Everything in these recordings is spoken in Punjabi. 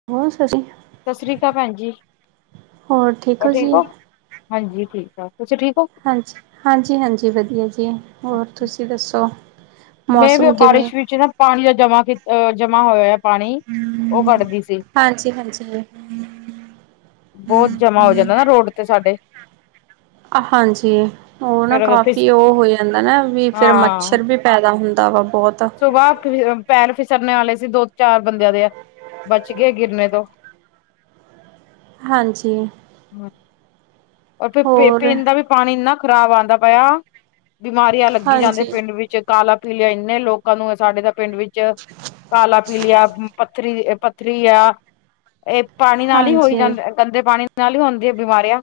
[unintelligible] ਸਸ੍ਰੀ ਕਾਲ ਭੈਨ ਜੀ, ਹੋਰ ਠੀਕ ਓ ਹਾਂਜੀ ਠੀਕ-ਠਾਕ ਤੁਸੀ ਠੀਕ ਓ? ਹਾਂਜੀ, ਹਾਂਜੀ-ਹਾਂਜੀ ਵਦੀਆ ਜੀ ਹੋਰ ਤੁਸੀਂ ਦੱਸੋ? ਮੇ ਵੀ ਮੌਸਮ ਓ ਕਿਵੇਂ ਬਾਰਿਸ਼ ਵਿੱਚ ਨਾ ਪਾਨੀ,, ਬਬਬਬ ਦਾ ਜਮਾ ਦਾ ਜਮਾ ਕਿੱਤਾ ਓ ਜਮਾ ਹੋਇਆ ਪਾਣੀ, ਓ ਕਾਡਦੀ ਸੀ। ਹਾਂਜੀ ਹਾਂਜੀ ਬੋਤ ਜਮਾਂ ਹੋ ਜਾਂਦਾ ਨਾ ਰੋੜ ਤੇ ਸਾਡੇ। ਹਾਂਜੀ, ਓ ਨਾ ਫਿਰ ਫਿਸ ਕਾਫੀ ਓ ਹੋ ਜਾਂਦਾ ਨਾ ਵੀ ਫੇਰ ਮੱਛਰ ਵੀ ਪੈਦਾ ਹੁੰਦਾ ਵਾ ਬੋਤ। ਓਸ ਤੋਂ ਬਾਦ ਫਿਰ ਪੈਰ ਫਿਸਰਨੇ ਵਾਲੇ ਸੀ, ਦੋ-ਚਾਰ ਬੰਦੇਆਂ ਦੇ ਬੱਚ ਗਏ ਗਿਰਨੇ ਤੋ। ਹਾਂਜੀ। [inaudible] ਓ ਫਿਰ ਪਿ ਹੋਰ ਪੀਨ ਦਾ ਵੀ ਪਾਣੀ ਇੰਨਾ ਖ਼ਰਾਬ ਆਂਦਾ ਪਯਾ, ਬਿਮਾਰੀਆਂ ਲੱਗੀ ਜਾਂਦੇ ਹਾਂਜੀ ਪਿੰਡ ਵਿੱਚ। ਕਾਲਾ ਪੀਲੀਆ ਇੱਨੇ ਲੋਕਾਂ ਨੂੰ ਆ ਸਾਡੇ ਤਾ ਪਿੰਡ ਵਿੱਚ, ਕਾਲਾ ਪੀਲੀਆ ਪਥ ਥਰੀ ਪੱਥਰੀ ਆ, ਏ ਪਾਣੀ ਨਾਲ ਈ ਹੋਈ ਹਾਂਜੀ ਜਾਂਦਾ ਗੰਦੇ ਪਾਣੀ ਨਾਲ ਹੀ ਹੋਂਦੀਆਂ ਨੇ ਬੀਮਾਰੀਆਂ।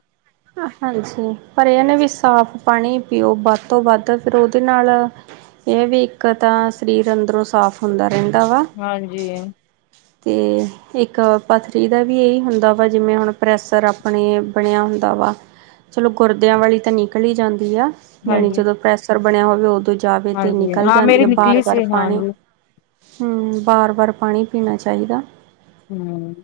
ਹਾਂਜੀ, ਪਰ ਏ ਆ ਨਾ ਵੀ ਸਾਫ਼ ਪਾਣੀ ਪੀਓ, ਬਾੱਦ ਤੋਂ ਬਾੱਦ ਫੇਰ ਓਦੇ ਨਾਲ਼ ਏ ਆ ਵੀ ਇੱਕ ਤਾਂ, ਸਰੀਰ ਅੰਦਰੋਂ ਸਾਫ਼ ਹੁੰਦਾ ਰੈਂਦਾ ਵਾ ਹਾਂਜੀ ਤੇ, ਇੱਕ ਪੱਥਰੀ ਦਾ ਵੀ ਏਈ ਹੁੰਦਾ ਵਾ ਜਿਵੇਂ ਹੁਣ ਪ੍ਰੈਸਰ ਆਪਣੇ ਬਣੇਆ ਹੁੰ ਵਾ, ਚਲੋ ਗੋਰਦੇਆਂ ਵਾਲੀ ਤਾਂ ਨਿਕਲੀ਼ ਜਾਂਦੀ ਆ ਜਾਣੀ ਹਾਂਜੀ ਜਦੋਂ ਪ੍ਰੈਸ ਪ੍ਰੇਸਰ ਬਣੇਆ ਹੋਵੇ ਓਦੋਂ ਜਾਵੇ ਤੇ ਹਾਂਜੀ ਨਿਕਲ਼ ਹਾਂ ਜਾਂਦੀ ਮੇਰੀ ਆ ਨਿਕਲੀ ਬਾਰ, ਵਾਰ ਸੀ ਪਾਣੀ ਹਾਂਜੀ ਹੂੰ, ਬਾਰ-ਬਾਰ ਪਾਣੀ ਪੀਣਾ ਚਾਈਦਾ। ਹੂੰ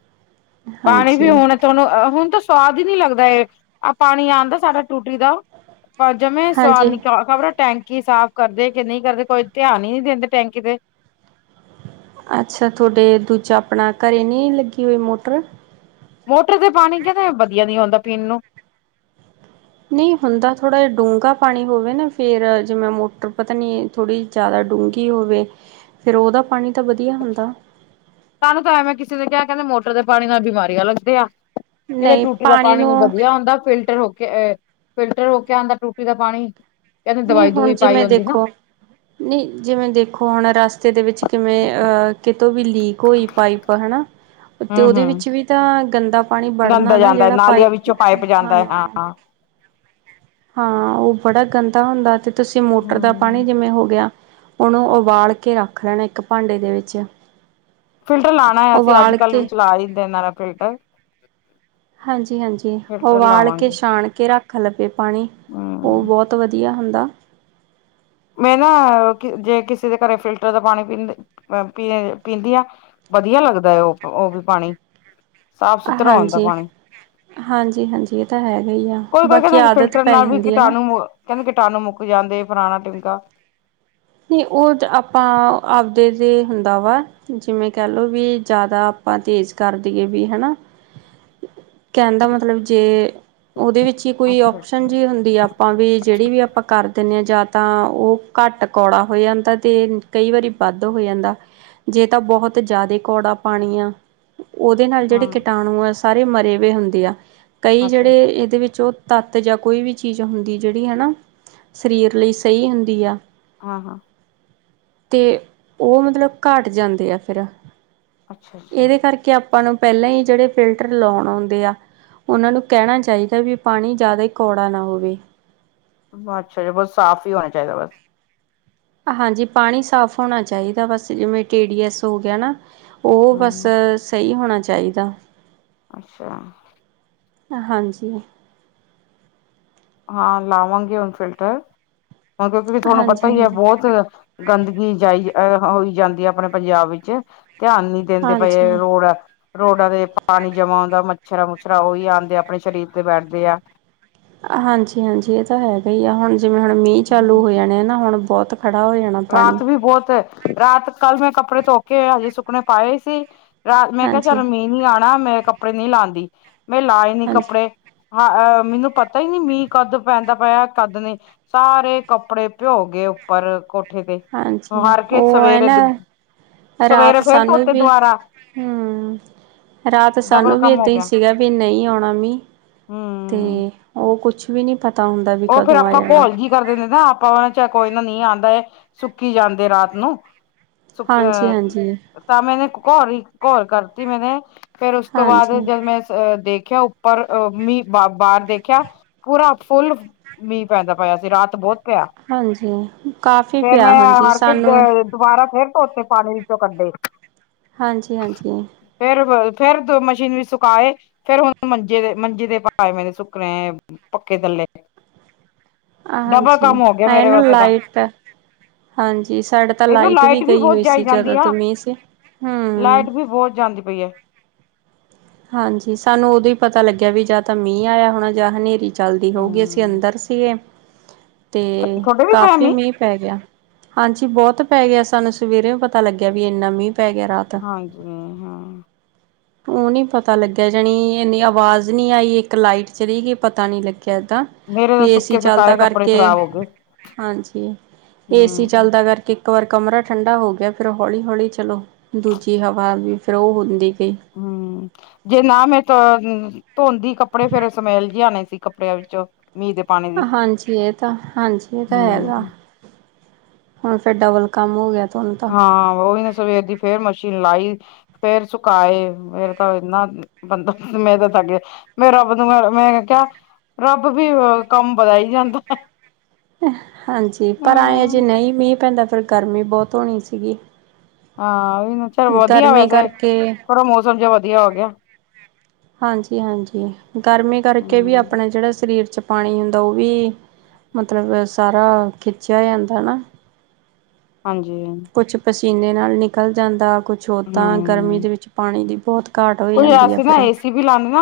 ਪਾਣੀ ਵੀ ਹਾਂਜੀ ਹੋਣ ਅ ਹੁਨ ਤਾਂ ਸਵਾਦ ਈ ਨੀ ਲੱਗਦਾ ਏ, ਆ ਪਾਣੀ ਆਂਂਦਾ ਸਾਡਾ ਟੂਟੀ ਦਾ ਪਰ ਜਮੈ ਸਾਫ ਹਾਂਜੀ ਨਿਕਾ, ਖਬਰਾ ਟੈਂਕੀ ਸਾਫ਼ ਕਰਦੇ ਕੇ ਨਈ ਕਰਦੇ ਕੋਈ ਧੇਆਨ ਈ ਨੀ ਦੇਂਦੇ ਟੈਂਕੀ ਤੇ। ਅੱਛਾ, ਥੋਡੇ ਦੂਜਾ ਆਪਣਾ ਘਰੇ ਨੀ ਲੱਗੀ ਹੋਈ ਮੋਟਰ? ਮੋਟਰ ਤੇ ਪਾਨੀ ਕੈਂਦੇ ਬਦੀਆ ਨੀ ਹੋਂਦਾ ਪੀਨ ਨੂੰ। ਨਈ ਹੁੰਦਾ ਥੋੜਾ ਜਾ ਡੂੰਗਾ ਪਾਣੀ ਹੋਵੇ ਨਾ ਫੇਰ, ਜੀਮੇ ਮੋਟਰ ਪਤਾ ਨੀ ਥੋੜੀ ਜਾਦਾ ਡੂੰਗੀ ਹੋਵੇ, ਫੇਰ ਓਦਾ ਪਾਣੀ ਤਾਂ ਵਦੀਆ ਹੂੰਦਾ। ਸਾਨੂੰ ਤਾਂ ਐਵੇਂ ਕਿਸੇ ਨੇ ਕੇਆ ਕੈਂਦੇ ਮੋਟਰ ਦੇ ਪਾਣੀ ਨਾਲ ਬਿਮਾਰੇਆਂ ਲੱਗਦੇ ਆ। ਕੈਂਦੇ ਨਹੀਂ ਟੂਟੀ ਦਾ ਪਾਣੀ ਨੂੰ ਬਦੀਆ ਹੁੰਦਾ ਫਿਲਟਰ ਹੋ ਕੇ ਏ ਫਿਲਟਰ ਹੋ ਕੇ ਆਂਦਾ ਟੂਟੀ ਦਾ ਪਾਣੀ ਕਹਿੰਦੇ ਨੀ ਦਵਾਈ ਹੁਨ ਦੂਈ ਪਾਈ ਜਿਵੇਂ ਹੁੰਦੀ ਨਾ ਦੇਖੋ ਨੀ ਜਿਵੇਂ ਦੇਖੋ ਹੋਣ ਰਾਸਤੇ ਦੇ ਵਿੱਚ ਕਿਵੇਂ ਅ ਕਿਤੋਂ ਵੀ ਲੀਕ ਹੋਈ ਪਾਈਪ ਹਣਾ, ਤੇ ਓਦੇ ਹੂੰ-ਹੂੰ ਵਿੱਚ ਵੀ ਤਾਂ ਗੰਦਾ ਪਾਣੀ ਬਾੜਨਾ ਗੰਦਾ ਨਾ ਜਾਂਦਾ ਜੇੜਾ ਨਾਲੀਆਂ ਪਾਈਪ ਵਿੱਚੋਂ ਹਂ ਜਾਂਦਾ ਹੈ ਹਾਂ। ਹਾਂ, ਓ ਬੜਾ ਗੰਦਾ ਹੁੰਦਾ ਤੇ ਤੁਸੀਂ ਮੋਟਰ ਦਾ ਪਾਣੀ ਹੂੰ ਜਿਵੇਂ ਹੋ ਗੇਆ ਓਣੂ ਉਬਾਲ਼ ਕੇ ਰੱਖ ਲੈਣਾ ਇੱਕ ਭਾਂਡੇ ਦੇ ਵਿੱਚ ਫਿਲਟਰ ਲਾਣਾ ਆ ਅਸੀ ਉਬਾਲ ਅੱਜ-ਕੱਲ ਕੇ ਵਿੱਚ, ਲਾਈ ਦੇਨਾ ਇਨਾਂ ਦਾ ਫਿਲਟਰ। ਹਾਂਜੀ-ਹਾਂਜੀ, ਫਿਲਟਰ ਉਬਾਲ਼ ਕੇ ਲਾਵਾਂਗੇ ਸਾ਼ਣ ਕੇ ਰਾੱਖ ਲੱਵੇ ਪਾਣੀ ਓ ਹੂੰ ਬੋਤ ਤ ਵਦੀਆ ਹੁੰਦਾ। ਮੈਂ ਨਾ, ਕੀ ਜੇ ਕਿਸੇ ਦੇ ਘਰੇ ਫਿਲਟਰ ਦਾ ਪਾਣੀ ਪੀਂ ਅ ਪੀ ਅ ਪੀਂਦੀ ਆ। ਬਧੀਆ ਲੱਗਦਾ ਏ ਓ ਪ ਓ ਬੀ ਪਾਣੀ, ਸਾਫ-ਸੁਥਰਾ ਹੋਂਦਾ ਪਾਣੀ। ਹਾਂਜੀ -ਹਾਂਜੀ, ਇਹ ਤਾਂ ਹੈਗਾ ਹੀ ਆ, ਕੋਈ-ਕੋਈ ਬਾਕੀ ਕਹਿੰਦਾ ਆਦਤ ਫਿਲਟਰ ਪੈ ਨਾਲ ਵੀ ਜਾਂਦੀ ਹੈ, ਨਾ। ਕੀਟਾਣੂ ਕਹਿੰਦੇ, ਕੀਟਾਣੂ ਮੁੱਕ ਜਾਂਦੇ, ਪੁਰਾਣਾ ਠਿੰਮਕਾ। ਨਹੀਂ, ਉਹ ਤੇ ਆਪਾਂ, ਆਪਦੇ ਤੇ ਹੁੰਦਾ ਵਾ ਜਿਵੇਂ, ਕਹਿ ਲਉ, ਵੀ ਜ਼ਿਆਦਾ ਆਪਾਂ ਤੇਜ਼ ਕਰ ਦੇਈਏ ਵੀ, ਹਨਾਂ। ਕਹਿਣ ਦਾ, ਮਤਲਬ ਜੇ ਉਹਦੇ ਵਿੱਚ ਕਿ, ਕੋਈ ਅੱਛਾ ਓਪਸ਼ਨ ਜਿਹੀ ਹੁੰਦੀ, ਆਪਾਂ ਵੀ ਜਿਹੜੀ ਵੀ ਆਪਾਂ ਕਰ ਦਿੰਦੇ ਹਾਂ, ਜਾਂ ਤਾਂ ਉਹ ਘੱਟ ਕੌੜਾ ਹੋ ਜਾਂਦਾ ਤੇ, ਕਈ ਵਾਰੀ ਵੱਧ ਹੋ ਜਾਂਦਾ। ਜੇ ਤਾਂ, ਬਹੁਤ ਜ਼ਿਆਦਾ ਕੌੜਾ ਪਾਣੀ ਆ ਉਹਦੇ ਨਾਲ, ਜਿਹੜੇ ਹਾਂ ਕੀਟਾਣੂ ਆ, ਸਾਰੇ ਮਰੇ ਵੇ ਹੋਏ ਹੁੰਦੇ ਆ। ਕਈ ਅੱਛਾ ਜਿਹੜੇ ਇਹਦੇ ਵਿੱਚ ਉਹ ਤੱਤ, ਜਾਂ ਕੋਈ ਵੀ ਚੀਜ਼ ਹੁੰਦੀ, ਜਿਹੜੀ ਹੈ ਨਾ, ਸਰੀਰ ਲਈ ਸਹੀ ਹੁੰਦੀ ਆ। ਹਾਂ-ਹਾਂ ਤੇ, ਉਹ ਮਤਲਬ ਘੱਟ ਜਾਂਦੇ ਆ ਫਿਰ, ਅੱਛਾ-ਅੱਛਾ ਇਹਦੇ ਕਰਕੇ ਆਪ ਆਪਾਂ ਨੂੰ ਪਹਿਲਾਂ ਹੀ, ਜਿਹੜੇ ਫਿਲਟਰ ਲਾਉਣ ਆਉਂਦੇ ਆ ਉਹਨਾਂ ਨੂੰ, ਕਹਿਣਾ ਚਾਹੀਦਾ ਵੀ, ਪਾਣੀ ਜ਼ਿਆਦਾ ਹੀ ਕੌੜਾ ਨਾ ਹੋਵੇ। [unintelligible] ਸਾਫ਼ ਹੀ ਹੋਣਾ ਚਾਹੀਦਾ ਬਸ। ਹਾਂਜੀ, ਪਾਣੀ ਸਾਫ਼ ਹੋਣਾ ਚਾਹੀਦਾ ਬਸ, ਜਿਵੇਂ ਟੀ-ਡੀ -ਐਸ ਹੋ ਗਿਆ ਨਾ। ਉਹ, ਬਸ ਹੂੰ ਸਹੀ ਹੋਣਾ ਚਾਹੀਦਾ। ਅੱਛਾ ਹਾਂਜੀ। ਹਾਂ, ਲਾਵਾਂਗੇ ਹੁਣ ਫਿਲਟਰ ਹੁਣ, ਕਿਉਂਕਿ ਵੀ ਤੁਹਾਨੂੰ ਪਤਾ ਹਾਂਜੀ ਹਾਂਜੀ ਹੀ ਹੈ ਬਹੁਤ ਗੰਦਗੀ ਜਾਈ, ਅ-ਹ-ਹੋਈ ਜਾਂਦੀ ਹੈ, ਆਪਣੇ ਪੰਜਾਬ ਵਿੱਚ। ਧਿਆਨ ਨੀ ਦਿੰਦੇ, ਪਏ ਹਾਂਜੀ ਰੋਡ ਹੈ। ਰੋਡਾਂ ਤੇ ਪਾਣੀ ਜਮਾ ਹੁੰਦਾ, ਮੱਛਰਾਂ-ਮੁੱਛਰਾਂ ਉਹੀ ਆਉਂਦੇ ਆ, ਆਪਣੇ ਸਰੀਰ ਤੇ ਬੈਠਦੇ ਆ। ਹਾਂਜੀ-ਹਾਂਜੀ, ਇਹ ਤਾਂ ਹੈਗਾ ਹੀ ਆ, ਹੁਣ ਜਿਵੇਂ ਹੁਣ ਮੀਂਹ ਚਾਲੂ ਹੋ ਜਾਣੇ ਆ ਨਾ, ਹੁਣ ਬਹੁਤ ਖੜਾ ਹੋ ਜਾਣਾ ਪਾਣੀ ਰਾਤ ਵੀ ਬਹੁਤ, ਰਾਤ ਕੱਲ ਮੈਂ ਕੱਪੜੇ ਧੋ ਕੇ ਹਜੇ ਸੁੱਕਣੇ ਪਾਏ ਸੀ। ਰਾ, ਮੈਂ ਕਿਹਾ ਹਾਂਜੀ ਚੱਲ ਮੀਂਹ ਨੀ ਆਉਣਾ, ਮੈਂ ਕੱਪੜੇ ਨੀ ਲਾਉਂਦੀ, ਮੈਂ ਲਾਏ ਨੀ, ਹਾਂਜੀ ਕੱਪੜੇ ਹਾਂ, ਅਹ ਮੈਨੂੰ ਪਤਾ ਹੀ ਨਹੀਂ, ਮੀਂਹ ਕਦ ਪੈਂਦਾ ਪਿਆ, ਕਦ ਨਹੀਂ। ਸਾਰੇ, ਕੱਪੜੇ ਭਿਉ ਗਏ ਉੱਪਰ ਕੋਠੇ ਤੇ। ਹਾਂਜੀ, ਹਾਰ ਕੇ ਉਹ ਹੈ ਸਵੇਰੇ ਨਾ ਸਵੇਰੇ ਰਾਤ, ਫੇਰ ਸਾਨੂੰ ਧੋਤੇ ਵੀ, ਦੁਬਾਰਾ ਹਮਮ ਰਾਤ, ਡਬਲ ਸਾਨੂੰ ਵੀ ਕੰਮ ਹੋ ਏਦਾਂ ਹੀ, ਗਿਆ ਸੀਗਾ ਵੀ ਨਹੀਂ ਆਉਣਾ ਮੀਂਹ, ਤੇ ਹਮ ਉਹ, ਕੁਛ ਵੀ ਨਹੀਂ ਪਤਾ ਹੁੰਦਾ, ਵੀ ਉਹ ਫੇਰ ਕਦੋਂ ਆ ਆਪਾਂ ਜਾਣਾ। ਘੋਲ ਜੀ ਕਰ ਦਿੰਦੇ ਦੇ ਨਾ, ਆਪਾਂ ਉਹਨਾਂ ਚ ਕੋਈ ਨਾ ਨੀ ਆਉਂਦਾ ਹੈ। ਸੁੱਕੀ ਜਾਂਦੇ ਰਾਤ ਨੂੰ। ਹਾਂਜੀ-ਹਾਂਜੀ, ਸੁ-ਕ-ਅਹ ਤਾਂ ਮੈਨੇ, ਘੋਰ ਹੀ ਘੋਰ ਕਰਤੀ ਮੈਨੇ ਫੇਰ, ਉਸ ਤੋਂ ਬਾਅਦ ਜਦ ਹਾਂਜੀ-ਹਾਂਜੀ ਮੈਂ ਅ ਦੇਖਿਆ, ਉੱਪਰ ਅ-ਮੀਂਹ, ਬ-ਬਾਹਰ ਦੇਖਿਆ, ਪੂਰਾ ਫੁੱਲ ਮੀਂਹ ਪੈਂਦਾ ਪਾਇਆ ਸੀ, ਰਾਤ ਬਹੁਤ ਪਿਆ। ਕਾਫ਼ੀ ਫੇਰ ਪਿਆ ਮੈਂ ਹਾਂਜੀ ਹਾਰ ਕੇ ਸਾਨੂੰ ਦੁਬਾਰਾ ਫੇਰ ਧੋਤੇ, ਪਾਣੀ ਵਿੱਚੋਂ ਕੱਢੇ। ਹਾਂਜੀ-ਹਾਂਜੀ ਫੇਰ, ਫੇਰ ਦ ਮਸ਼ੀਨ ਵਿਚ ਸੁਕਾਏ। ਫੇਰ, ਹੁਣ ਮੰਜੇ ਤੇ, ਮੰਜੇ ਤੇ ਪਾਏ ਹੋਏ ਨੇ, ਸੁੱਕਣੇ ਪੱਖੇ ਥੱਲੇ। ਡਬਲ ਹਾਂਜੀ, ਕੰਮ ਹੋ ਗਿਆ ਆਈ ਮੇਰੇ ਨੀ ਵਾਸਤੇ ਤਾਂ ਲਾਈਟ? ਹਾਂਜੀ, ਸਾਡੇ ਤਾਂ ਦੇਖੋ ਲਾਈਟ ਵੀ, ਗਈ ਬਹੁਤ ਹੋਈ ਸੀ, ਜਾਈ ਜਦੋਂ ਜਾਂਦੀ ਤੋਂ ਆ ਮੀਂਹ ਸੀ। ਹੂੰ ਲਾਈਟ, ਵੀ ਬਹੁਤ ਜਾਂਦੀ ਪਈ ਏ। ਹਾਂਜੀ, ਸਾਨੂੰ ਉਦੋਂ ਹੀ ਪਤਾ ਲੱਗਿਆ ਵੀ, ਜਾਂ ਤਾਂ ਮੀਂਹ ਆਇਆ, ਹੋਣਾ ਜਾਂ ਹਨੇਰੀ। ਚਲਦੀ ਹੋਊਗੀ, ਅਸੀਂ ਹਮ ਅੰਦਰ ਸੀਗੇ ਤੇ ਤੁਹਾਡੇ ਵੀ ਪਿਆ ਕਾਫੀ ਮੀਂਹ ਪੈ ਗਿਆ। ਹਾਂਜੀ ਬਹੁਤ ਪੈ ਗਿਆ, ਸਾਨੂੰ ਸਵੇਰੇ ਪਤਾ ਲੱਗਿਆ ਵੀ, ਇੰਨਾ ਮੀਂਹ ਪੈ ਗਿਆ। ਰਾਤ। ਹਾਂਜੀ, ਹਾਂ। ਉਹ ਨੀ ਪਤਾ ਲੱਗਿਆ, ਜਾਣੀ ਇੰਨੀ ਆਵਾਜ਼ ਨਹੀਂ ਆਈ। ਇੱਕ ਲਾਈਟ ਚਲੀ ਗਈ। ਪਤਾ ਨਹੀਂ ਲੱਗਿਆ ਇਦਾਂ ਮੇਰੇ ਵੀ ਤਾਂ ਏਸੀ ਸੁੱਕੇ ਸੁਕਾਏ ਚੱਲਦਾ ਕੱਪੜੇ ਕਰਕੇ, ਖ਼ਰਾਬ ਹੋ ਗਏ ਹਾਂਜੀ ਏਸੀ ਹੂੰ ਚੱਲਦਾ ਕਰ ਕਿ ਇੱਕ ਵਾਰ ਕਮਰਾ ਠੰਡਾ ਹੋ ਗਿਆ, ਫੇਰ ਹੌਲੀ-ਹੌਲੀ ਚਲੋ ਦੂਜੀ ਹਵਾ ਵੀ ਫਿਰ ਔ ਹੁੰਦੀ ਗਈ। ਹੂੰ ਜੇ ਨਾ ਮੈਂ ਧ ਮ ਧੋਂਦੀ ਕੱਪੜੇ ਫੇਰ ਸਮੈਲ ਜੀ ਆਨੀ ਸੀ ਕੱਪੜਿਆਂ ਵਿੱਚੋਂ, ਮੀਂਹ ਦੇ ਪਾਣੀ ਦੀ ਹਾਂਜੀ ਏ ਤਾਂ, ਹਾਂਜੀ ਏ ਤਾਂ ਹੈਗਾ। ਹੂੰ ਹੁਣ ਫੇਰ ਡਬਲ ਕੰਮ ਹੋ ਗਿਆ ਤੁਆਨੂੰ ਹਾਂ ਔਈ ਨਾ, ਸਵੇਰ ਦੀ ਫੇਰ ਮਸ਼ੀਨ ਲਾਈ, ਫੇਰ ਸੁਕਾਏ, ਫੇਰ ਤਾਂ ਏਨਾ ਬੰਦਾ ਮੈਂ ਤਾਂ ਥਕ ਗਯਾ, ਮੈਂ ਰੱਬ ਨੂੰ ਮੈਂ, ਮੈਂ ਕਿਆ ਰੱਬ ਵੀ ਅ ਕੰਮ ਵਦਾਈ ਜਾਂਦੈ। ਹਾਂਜੀ ਪਰ ਐਏਂ ਅਜੇ ਨਈ ਮੀਂ ਪੈਂਦਾ ਫਿਰ ਗਰਮੀ ਬੋਤ ਹੋਣੀ ਸੀਗੀ। ਹਾਂ [unintelligible] 'ਚ ਵਧੀਆ ਗਰਮੀ ਵੈਸੇ, ਕਰਕੇ ਥੋੜਾ ਮੌਸਮ ਜਿਹਾ ਵਧੀਆ ਹੋ ਗਿਆ। ਹਾਂਜੀ-ਹਾਂਜੀ ਗਰਮੀ ਕਰਕੇ ਵੀ ਹੂੰ ਅਪਨੇ ਜੜਾ ਸਰੀਰ 'ਚ ਪਾਣੀ ਹੁੰਦਾ ਔ ਵੀ ਮਤਲਬ ਸਾਰਾ ਖਿੱਚਿਆ ਜਾਂਦਾ ਨਾ। ਹਾਂਜੀ। ਕੁਛ ਪਸੀਨੇ ਨਾਲ ਨਿਕਲ ਜਾਂਦਾ, ਕੁਛ ਔਦਾਂ ਗਰਮੀ ਦੇ ਵਿੱਚ ਪਾਣੀ ਦੀ ਬੋਤ ਕੁਝ ਅਸੀ ਨਾ ਏਸੀ ਵੀ ਲਾਂਦ ਨਾ,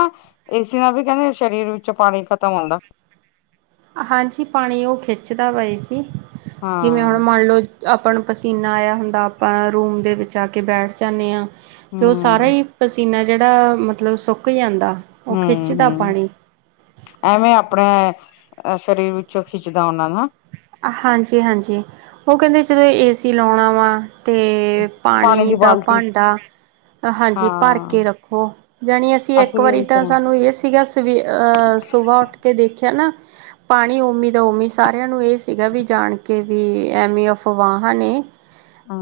ਏਸੀ ਨਾਲ ਵੀ ਕੈਂਦੇ ਸਰੀਰ ਵਿੱਚੋਂ ਪਾਣੀ ਖਤਮ ਹੋਂਦਾ। ਹਾਂਜੀ ਪਾਣੀ ਔ ਖਿੱਚਦਾ ਵਾ ਏਸੀ, ਹਾਂ ਜਿਵੇਂ ਹੁਣ ਮੰਨ ਲੋ ਆਪਾਂ ਨੂੰ ਪਸੀਨਾ ਆਇਆ ਹੁੰਦਾ, ਆਪਾਂ ਰੂਮ ਦੇ ਵਿੱਚ ਆ ਕੇ ਬੈਠ ਜਾਂਨੇ ਆਂ ਤੇ ਔ ਸਾਰਾ ਹਮ ਈ ਪਸੀਨਾ ਜੇੜਾ ਮਤਲਬ ਸੋਕ ਜਾਂਦਾ। ਉਹ ਹੂੰ-ਹੂੰ। ਖਿੱਚਦਾ ਪਾਣੀ ਐਵੇਂ ਆਪਣੇ ਅ ਸਰੀਰ ਵਿੱਚੋਂ ਖਿੱਚਦਾ ਔਨਾਂ ਨੂੰ, ਹਾਂ। ਹਾਂਜੀ-ਹਾਂਜੀ ਔ ਕੈਂਦੇ ਚਲੋ ਏਸੀ ਲੌਣਾ ਵਾ ਤੇ ਪਾਣੀ ਦੀ ਦਾ ਬਾਲਟੀ ਭਾਂਡਾ ਹਾਂਜੀ ਹਾਂ ਭਰ ਕੇ ਰੱਖੋ। ਜਾਣੀ ਅਸੀਂ ਇੱਕ ਵੀ ਵਾਰੀ ਇਹੀ ਤਾਂ ਕਰਾਂ ਸਾਨੂੰ ਏਸੀ ਸੀਗਾ ਸਵੇ ਅ ਸੁਬਹ ਉੱਠ ਕੇ ਦੇਖਿਆ ਨਾ ਪਾਣੀ ਔਮੀ ਦਾ ਔਮੀ, ਸਾਰਿਆਂ ਨੂੰ ਏ ਸੀ ਗਾ ਵੀ ਜਾਣ ਕੇ ਵੀ ਐਵੇਂ ਅਫਵਾਹਾਂ ਨੇ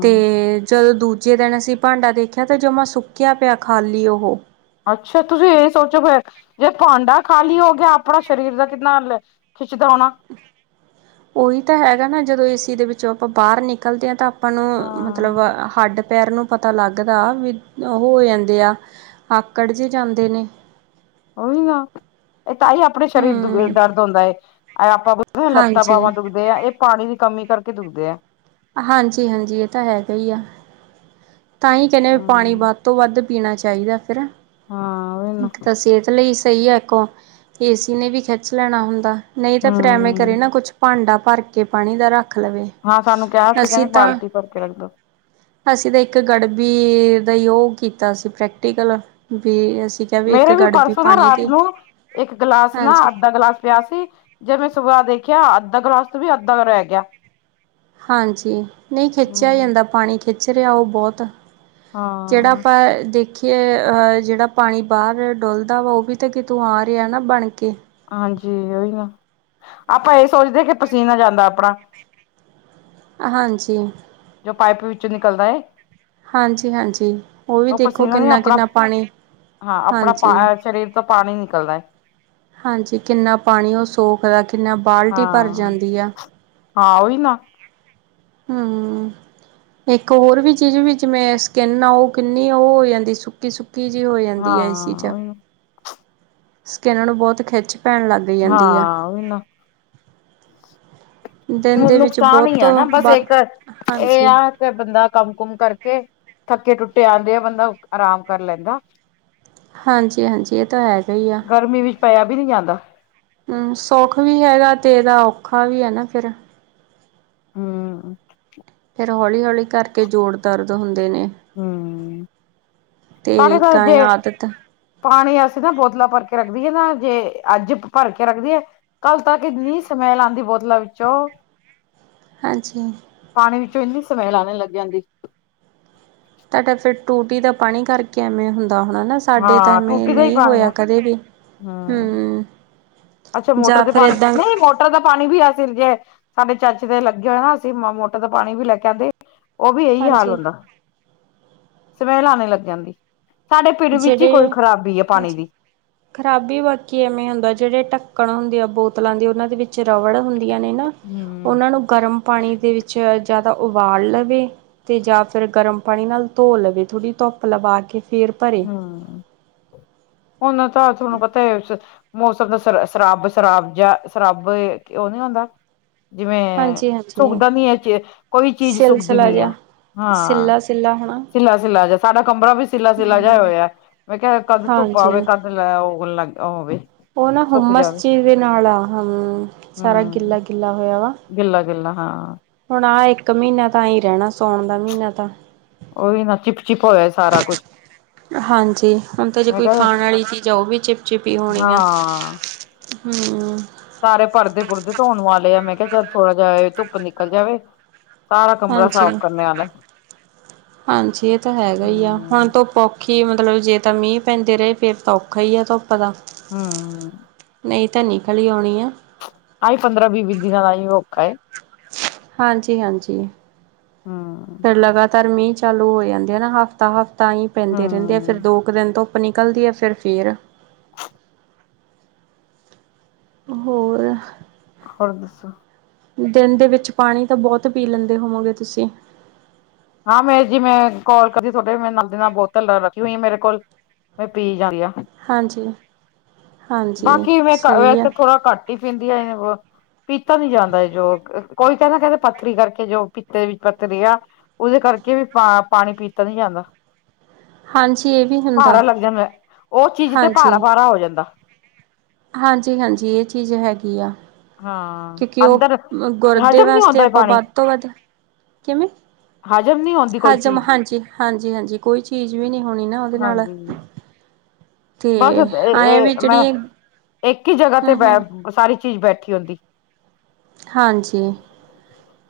ਤੇ ਜਦੋਂ ਦੂਜੇ ਦਿਨ ਅਸੀਂ ਭਾਂਡਾ ਦੇਖਿਆ ਤਾਂ ਜਮਾ ਸੁੱਕਿਆ ਪਿਆ ਖਾਲੀ ਔਹ ਅੱਛਾ ਤੁਸੀ ਏ ਸੋਚੋ ਫਿਰ ਜੇ ਭਾਂਡਾ ਖਾਲੀ ਹੋ ਗਿਆ ਆਪਣਾ ਸਰੀਰ ਦਾ ਕਿੰਨਾ ਅਲ ਖਿੱਚਦਾ ਹੋਣਾ। ਔਹੀ ਤਾਂ ਹੈਗਾ ਨਾ ਜਦੋਂ ਏਸੀ ਦੇ ਵਿੱਚੋਂ ਆਪਾਂ ਬਾਹਰ ਨਿਕਲਦੇ ਹਾਂ ਤਾਂ ਆਪਾਂ ਨੂੰ ਮਤਲਬ ਹਾਂ ਹੱਡ ਪੈਰ ਨੂੰ ਪਤਾ ਲੱਗਦਾ ਵੀ ਔਹ ਹੋ ਜਾਂਦੇ ਆ, ਆਕੜ ਜੇ ਜਾਂਦੇ ਨੇ। ਔਹੀ ਨਾ, ਅ ਤਾਂ ਈ ਆਪਣੇ ਸਰੀਰ ਦੁ ਹਮ ਦਰਦ ਹੁੰਦਾ ਏ। ਆਯ ਆਪਾਂ ਲੱਤਾਂ ਹਾਂਜੀ ਬਾਵਾਂ ਤੋਂ ਦੁਖਦੇ ਆ, ਏ ਪਾਣੀ ਦੀ ਕਮੀ ਕਰਕੇ ਦੁਖਦੇ ਆ। ਹਾਂਜੀ-ਹਾਂਜੀ, ਏ ਤਾਂ ਹੈਗਾ ਈ ਆ। ਤਾਂ ਈ ਕੈਂਦੇ ਨੇ ਪਾਣੀ ਹਮ ਵੱਧ ਤੋਂ ਵੱਧ ਪੀਣਾ ਚਾਈਦੈ ਫਿਰ ਹਾਂ। ਉਹੀ ਨਾ ਇੱਕ ਤਾਂ ਸੇਤ ਲਈ ਸਈ ਐ, ਇੱਕ ਔ ਏਸੀ ਨੇ ਵੀ ਖਿੱਚ ਲੈਣਾ ਹੁੰਦੈ। ਨਈ ਤਾਂ ਫਿਰ ਐਵੇਂ ਕਰੇ ਹਮ ਨਾ ਕੁਛ ਭਾਂਡਾ ਭਰ ਕੇ ਪਾਣੀ ਦਾ ਰੱ ਖ ਲਵੇ। ਹਾਂ ਸਾਨੂੰ ਕਿਹਾ ਸੀ ਅਸੀਂ ਕਹਿੰਦੇ ਤਾਂ ਬਾਲਟੀ ਭਰ ਕੇ ਰੱਖ ਦੋ ਅਸੀ ਤਾਂ ਇੱਕ ਗੜਬੀ ਦਾ ਈ ਯੋ ਕੀਤਾ ਸੀ ਪ੍ਰੈਕਟੀਕਲ ਬੀ ਅ ਮੇਰੇ ਵੀ ਪਰਸੋਂ ਨਾ ਰਾਤ ਨੂੰ ਇੱਕ ਗਿਲਾਸ ਨਾ, ਹਾਂਜੀ ਅੱਧਾ ਗਿਲਾਸ ਪਿਆ ਸੀ ਜਦ ਮੈਂ ਸੁਬਾਹ ਦੇਖਿਆ ਅੱਧਾ ਗਲਾਸ ਤੋਂ ਵੀ ਅੱਧਾ ਕ ਰਹਿ ਗਿਆ। ਹਾਂਜੀ ਨਈ ਖਿੱਚਿਆ ਹਮ ਜਾਂਦਾ ਪਾਣੀ, ਖਿੱਚ ਰਿਆ ਔ ਬੋਤ। ਜੜਾ ਹਾਂ ਆਪਾਂ ਦੇਖ ਖੇ ਅ ਜੇੜਾ ਪਾਣੀ ਬਾਹਰ ਡੁਲਦਾ ਵਾ ਔਵੀ ਤਾਂ ਕਿਤੋਂ ਆ ਰਿਆ ਨਾ ਬਣ ਕੇ। ਹਾਂਜੀ ਔਈਔ, ਆਪਾਂ ਏ ਸੋਚਦੇ ਕਿ ਪਸੀਨਾ ਜਾਂਦਾ ਆਪਣਾ। ਹਾਂਜੀ। ਜੋ ਪਾਈਪ ਵਿੱਚੋਂ ਨਿਕਲਦਾ ਏ ਹਾਂਜੀ ਹਾਂਜੀ ਉਹ ਵੀ ਔ ਦੇਖੋ ਪਸੀਨਾ ਵੀ ਕਿੰਨਾ ਅਪਣਾ ਕਿੰਨਾ ਪਾਣੀ ਹਾਂ, ਅਪਣਾ ਪਾ ਹਾਂਜੀ ਅ ਸ਼ਰੀਰ ਤਾਂ ਪਾਣੀ ਨਿਕਲਦੈ। ਹਾਂਜੀ ਕਿੰਨਾ ਪਾਣੀ ਔ ਸੋਖਦੈ, ਕਿੰਨਾ ਬਾਲਟੀ ਭਰ ਹਾਂ ਜਾਂਦੀ ਆ। ਹਾਂ ਔਈ ਨਾ। ਹੂੰ। ਇੱਕ ਹੋਰ ਵੀ ਚੀਜ਼ ਵੀ ਜਿਵੇਂ ਸਕਿੰਨ ਆ ਔ ਕਿੰਨੀ ਔ ਹੋ ਜਾਂਦੀ ਸੁੱਕੀ- ਸੁੱਕ ਕੀ ਜੇ ਹੋ ਹਾਂ ਜਾਂਦੀ ਏ ਏਸੀ 'ਚ ਉਹੀ ਨਾ ਸਕੇਨ ਨੂੰ ਬੋਤ ਖਿੱਚ ਪੈਣ ਲੱਗ ਜਾਂਦੀ ਆ। ਹਾਂ ਔਈ ਨਾ। ਦਿਨ ਫੇਰ ਦੇ ਵਿੱਚ ਨੁਕਸਾਨ ਈ ਬਹੁਤ ਐ ਨਾ ਬਸ ਵਾ ਇੱਕ ਏ ਹਾਂਜੀ। ਆ ਫੇਰ ਬੰਦਾ ਕੰਮ-ਕੁਮ ਕਰਕੇ ਥੱਕੇ ਟੁੱਟੇ ਆਂਦਿਆਂ ਬੰਦਾ ਆਰਾਮ ਕਰ ਲੈਂਦਾ। ਹਾਂਜੀ-ਹਾਂਜੀ ਏ ਤਾਂ ਹੈਗਾ ਈ ਆ। ਗਰਮੀ ਵਿੱਚ ਪਾਇਆ ਵੀ ਨੀ ਜਾਂਦਾ। ਹੂੰ ਸੌਖ ਵੀ ਹੈਗਾ ਤੇ ਏਦਾ ਔਖਾ ਵੀ ਐ ਨਾ ਫੇਰ। ਹੂੰ। ਫੇਰ ਹੌਲੀ-ਹੌਲੀ ਕਰਕੇ ਜੋੜ ਦਰਦ ਹੁੰਦੇ ਨੇ। ਤੇ ਸਾਰੇ ਇੱਕ ਕਰ ਜੇ ਐ ਆਦਤ ਪਾਣੀ ਅਸੀ ਨਾ ਬੋਤਲਾਂ ਭਰ ਕੇ ਰੱਖਦੀਏ ਨਾ ਜੇ ਅੱਜ ਇੱਕ ਭਰ ਕੇ ਰੱਖਦੀਏ ਕੱਲ ਤੱਕ ਇੰਨੀ ਸਮੈਲ ਆਂਦੀ ਬੋਤਲਾਂ ਵਿੱਚੋਂ ਹਾਂਜੀ। ਪਾਣੀ ਵਿੱਚੋਂ ਇੰਨੀ ਸਮੈਲ ਆਨੇ ਲੱਗ ਜਾਂਦੀ ਤੁਆਡਾ ਫੇਰ ਟੂਟੀ ਦਾ ਪਾਣੀ ਕਰਕੇ ਐਵੇਂ ਹੁੰਦਾ ਹੋਣਾ ਨਾ ਸਾਡੇ ਤਾਂ ਹਾਂ ਐਵੇਂ ਟੂਟੀ ਦਾ ਹੀ ਨਈ ਪਾਣੀ ਆ ਹੋਇਆ ਕਦੇ ਵੀ, ਹਮ ਹੂੰ। ਅੱਛਾ ਮੋਟਰ ਜਾਂ ਦੇ ਫਿਰ ਪਾਣੀ, ਏਦਾਂ ਨਈ ਮੋ ਟਰ ਦਾ ਪਾਣੀ ਵੀ ਅਸੀ ਜੇ ਸਾਡੇ ਚਾਚੇ ਦੇ ਲੱਗੇ ਹੋਏ ਨਾ ਅਸੀ ਮ ਮੋਟਰ ਦਾ ਪਾਣੀ ਵੀ ਲੈ ਕੇ ਆਂਦੇ। ਔ ਵੀ ਐਈ ਹਾਲ ਹਾਂਜੀ ਹੁੰਦਾ। ਸਮੈਲ ਆਣੇ ਲੱਗ ਜਾਂਦੀ। ਸਾਡੇ ਪਿੰਡ ਵਿੱਚ ਈ ਕੋਈ ਖ਼ਰਾਬੀ ਐ ਪਾਣੀ ਦੀ। ਖਰਾਬੀ ਬਾਕੀ ਐਵੇਂ ਹੁੰਦਾ ਜੜੇ ਢੱਕਣ ਹੁੰਦੇ ਆ ਬੋਤਲਾਂ ਦੀ ਔਨਾਂ ਦੇ ਵਿੱਚ ਰਬੜ ਹੁੰਦੀਆਂ ਨੇ ਨਾ ਹੂੰ। ਔਨਾਂ ਨੂੰ ਗਰਮ ਪਾਣੀ ਦੇ ਵਿੱਚ ਜਾ ਤਾਂ ਉਬਾਲ ਲਵੇ ਤੇ ਜਾਂ ਫੇਰ ਗਰਮ ਪਾਣੀ ਨਾਲ ਧੋ ਲਵੇ। ਥੋੜ੍ਹੀ ਧੁੱਪ ਲਵਾ ਕੇ ਫੇਰ ਹੂੰ, ਔਨਾ ਤਾਂ ਤੁਆਨੂੰ ਪਤਾ ਐ [unintelligible] ਮੌਸਮ ਦਾ ਸ ਸਰਾਬ ਸ਼ਰਾਬ ਜਾਂ ਸਰਾਬ ਔ ਨੀ ਹੁੰਦਾ ਜਿਵੇਂ ਹਾਂਜੀ ਹਾਂਜੀ ਸੁੱਕਦਾ ਨੀ ਏ 'ਚ, ਕੋਈ ਚੀਜ਼ ਸੁੱਕਦੀ ਨੀ ਆ। ਹਾਂ। ਕਿੱਲਾ-ਸਿੱਲਾ ਹੋਣਾ। ਸਿੱਲਾ-ਸਿੱਲਾ ਜਿਆ, ਸਾਡਾ ਕਮਰਾ ਵੀ ਸਿੱਲਾ-ਸਿੱਲਾ ਜਿਆ ਹੋਇਐ। ਮੈਂ ਕਿਆ ਕਦ ਧੁਪ ਆਵੇ ਹਾਂਜੀ ਕਦ ਮਤਲਬ ਔਹ [unintelligible] ਔ ਨਾ ਹੁਣ ਮੈਂ ਇਸ ਚੀਜ਼ ਦੇ ਨਾਲ ਆ ਹੂੰ, ਸਾਰਾ ਗਿੱਲਾ-ਗਿੱਲਾ ਹੋਇਆ ਵਾ। ਗਿੱਲਾ-ਗਿੱਲਾ ਹਾਂ। ਹੁਣ ਆ ਇੱਕ ਮੀਨਾ ਤਾਂ ਐਂ ਈ ਰੈਂਨੈ ਸੋਣ ਦਾ ਮੀਨਾ ਤਾਂ ਔਈ ਨਾ ਚਿਪ-ਚਿਪ ਹੋਇਆ ਸਾਰਾ ਕੁਛ ਹਾਂਜੀ, ਹੁਣ ਤੇ ਜੇ ਮੈਂ ਕੋਈ ਕਿਹਾ ਖਾਣ ਆਲੀ ਚੀਜ਼ ਐ ਔ ਵੀ ਚਿਪ-ਚਿਪ ਈ ਹੋਣੀ ਐ। ਹਾਂ ਹੂੰ। ਸਾਰੇ ਪਰਦੇ ਪੁਰਦੇ ਧੋਣ ਵਾਲੇ ਆ, ਮੈ ਕਿਆ ਚੱਲ ਥੋੜਾ ਜਿਆ ਐ ਧੁੱਪ ਨਿਕਲ ਜਾਵੇ ਸਾਰਾ ਕਮਰਾ ਸਾਫ ਹਾਂਜੀ। ਕਰਨੇ ਆਲੈ। ਹਾਂਜੀ ਇਹ ਤਾਂ ਹੈਗਾ ਹੀ ਆ ਹੂੰ। ਹੁਣ ਧੁੱਪ ਔਖੀ ਏ ਮਤਲਬ ਜੇ ਤਾਂ ਮੀਂ ਪੈਂਦੇ ਰਏ ਫੇਰ ਤਾਂ ਔਖਾ ਈ ਆ ਧੁੱਪ ਦਾ। ਹੂੰ। ਨਈ ਤਾਂ ਨਿਕਲ ਈ ਆਉਣੀ ਐ। ਆਈ ਪੰਦਰਾਂ-ਬੀ, ਬੀ ਦਿਨਾਂ ਦਾ ਆਈਮ ਔਖਾ ਏ। ਹਾਂਜੀ, ਹਾਂਜੀ। ਹਾਂ। ਫਿਰ ਲਗਾਤਾਰ ਮੀਂਹ ਚਾਲੂ ਹੋ ਜਾਂਦੇ ਆ ਨਾ। ਹਫਤਾ-ਹਫਤਾ ਹੀ ਪੈਂਦੇ ਰਹਿੰਦੇ। ਫਿਰ ਹਮ ਦੋ ਕੁ ਦਿਨ ਧੁੱਪ ਨਿਕਲਦੀ ਹੈ। ਫਿਰ ਫੇਰ। [inaudible] ਹੋਰ। ਹੋਰ ਦੱਸੋ। ਦਿਨ ਦੇ ਵਿੱਚ ਪਾਨੀ ਤਾਂ ਬਹੁਤ ਪੀ ਲੈਂਦੇ ਹੋਵੋਂਗੇ ਤੁਸੀ। ਹਾਂ ਮੈਂ ਜਿਵੇਂ ਕੋਲ ਕਰਦੀ ਤੁਹਾਡੇ ਮੈਂ ਨਾਲ ਦੀ ਨਾਲ ਬੋਤਲ ਰੱਖੀ ਹੋਈ ਏ ਮੇਰੇ ਕੋਲ। ਮੈ ਪੀ ਜਾ ਰਹੀ ਆ, ਹਾਂਜੀ ਹਾਂਜੀ ਬਾਕੀ ਮੈ ਘਟ ਸਹੀ ਆ ਵੈਸੇ ਥੋੜਾ ਘੱਟ ਟੀਫਿਨ ਦੀਆਏ ਵੋ। ਟੀ। ਪਿੱਤਾ ਨੀ ਜਾਂਦਾ ਜੋ ਕੋਈ ਕਹਿਦਾ ਕਹਿੰਦੇ ਪੱਥਰੀ ਕਰਕੇ ਜੋ ਪਿੱਤੇ ਵਿੱਚ ਪੱਥਰੀ ਆ। ਉਹਦੇ ਕਰਕੇ ਵੀ ਪਾ ਪਾਣੀ ਪੀਤਾ ਨੀ ਜਾਂਦਾ। ਹਾਂਜੀ ਇਹ ਵੀ ਹੁੰਦਾ। ਭਾਰਾ ਲੱਗ ਜਾਂਦਾ। ਉਹ ਚੀਜ਼ ਤੇ ਹਾਂਜੀ, ਭਾਰਾ- ਭਾਰਾ ਹੋ ਜਾਂਦਾ। ਹਾਂਜੀ-ਹਾਂਜੀ ਏ ਚੀਜ ਹੈਗੀ ਆ ਹਾਂ ਕਿਉਕਿ ਅੰਦਰ ੳ ਗੁਰਦੇ ਹਜ਼ਮ ਨੀ ਵਾਸਤੇ ਹੁੰਦਾ ਆਪਾਂ ਪਾਣੀ ਵੱਧ ਤੋਂ ਵੱਧ ਕਿਂਵੇ ਹਜਮ ਨਹੀ ਹਜ਼ਮ ਹਾਂਜੀ-ਹਾਂਜੀ-ਹਾਂਜੀ ਕੋਈ ਚੀਜ਼ ਵੀ ਨੀ ਹੋਣੀ ਨਾ ੳਦੇ ਨਾਲ ਹਾਂਜੀ ਤੇ ਆ ਏ ਵੀ ਜਿਹੜੀ- ਏਕ ਹੀ ਜਗ੍ਹਾ ਤੇ ਬੈ ਹੂੰ-ਹੂੰ ਸਾਰੀ ਚੀਜ਼ ਬੈਠੀ ਹੁੰਦੀ ਹਾਂਜੀ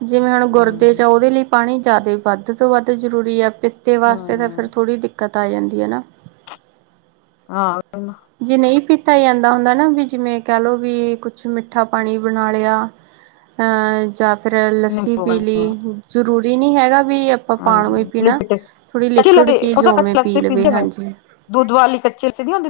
ਜਿਵੇ ਹੁਣ ਹਮ ਗੁਰਦੇ ਚ ਆ, ੳਦੇ ਲਈ ਪਾਨੀ ਜਿਆਦਾ ਈ ਵੱਧ ਵੱਧ ਤੋਂ ਵੱਧ ਜ਼ਰੂਰੀ ਆ, ਪਿੱਤੇ ਵਾਸਤੇ ਤਾਂ ਫੇਰ ਹਮ ਥੋੜ੍ਹੀ ਦਿੱਕਤ ਆ ਜਾਂਦੀ ਏ ਨਾ ਹਾਂ ਜੇ ਨਈ ਪੀਤਾ ਜਾਂਦਾ ਹੁੰਦਾ ਨਾ ਵੀ ਜਿਵੇ ਕਹ ਲੋ ਵੀ ਕੁਛ ਮਿੱਠਾ ਪਾਣੀ ਬਨਾ ਲਿਆ ਹਾ ਜਾਂ ਫਿਰ ਲੱਸੀ ਨਿੰਬੂ ਪੀ ਪਾਣੀ ਲਈ ਜ਼ਰੂਰੀ ਨੀ ਹੈਗਾ ਵੀ ਆਪਾਂ ਪਾਨੀ ਹਾਂਜੀ ਵੀ ਪੀਨਾ, ਲਿਕਟ ਥੋੜ੍ਹੀ ਕੱਚੀ ਲਿਕੁਡ ਲੱਸੀ ਚੀਜ਼ ੳਵੇਂ ਪੀ ਲੇਵੇ ਹਾਂਜੀ ਦੁਧ ਵਾਲੀ ਕੱਚੀ ਲੱਸੀ ਨੀ ਹੁੰਦੀ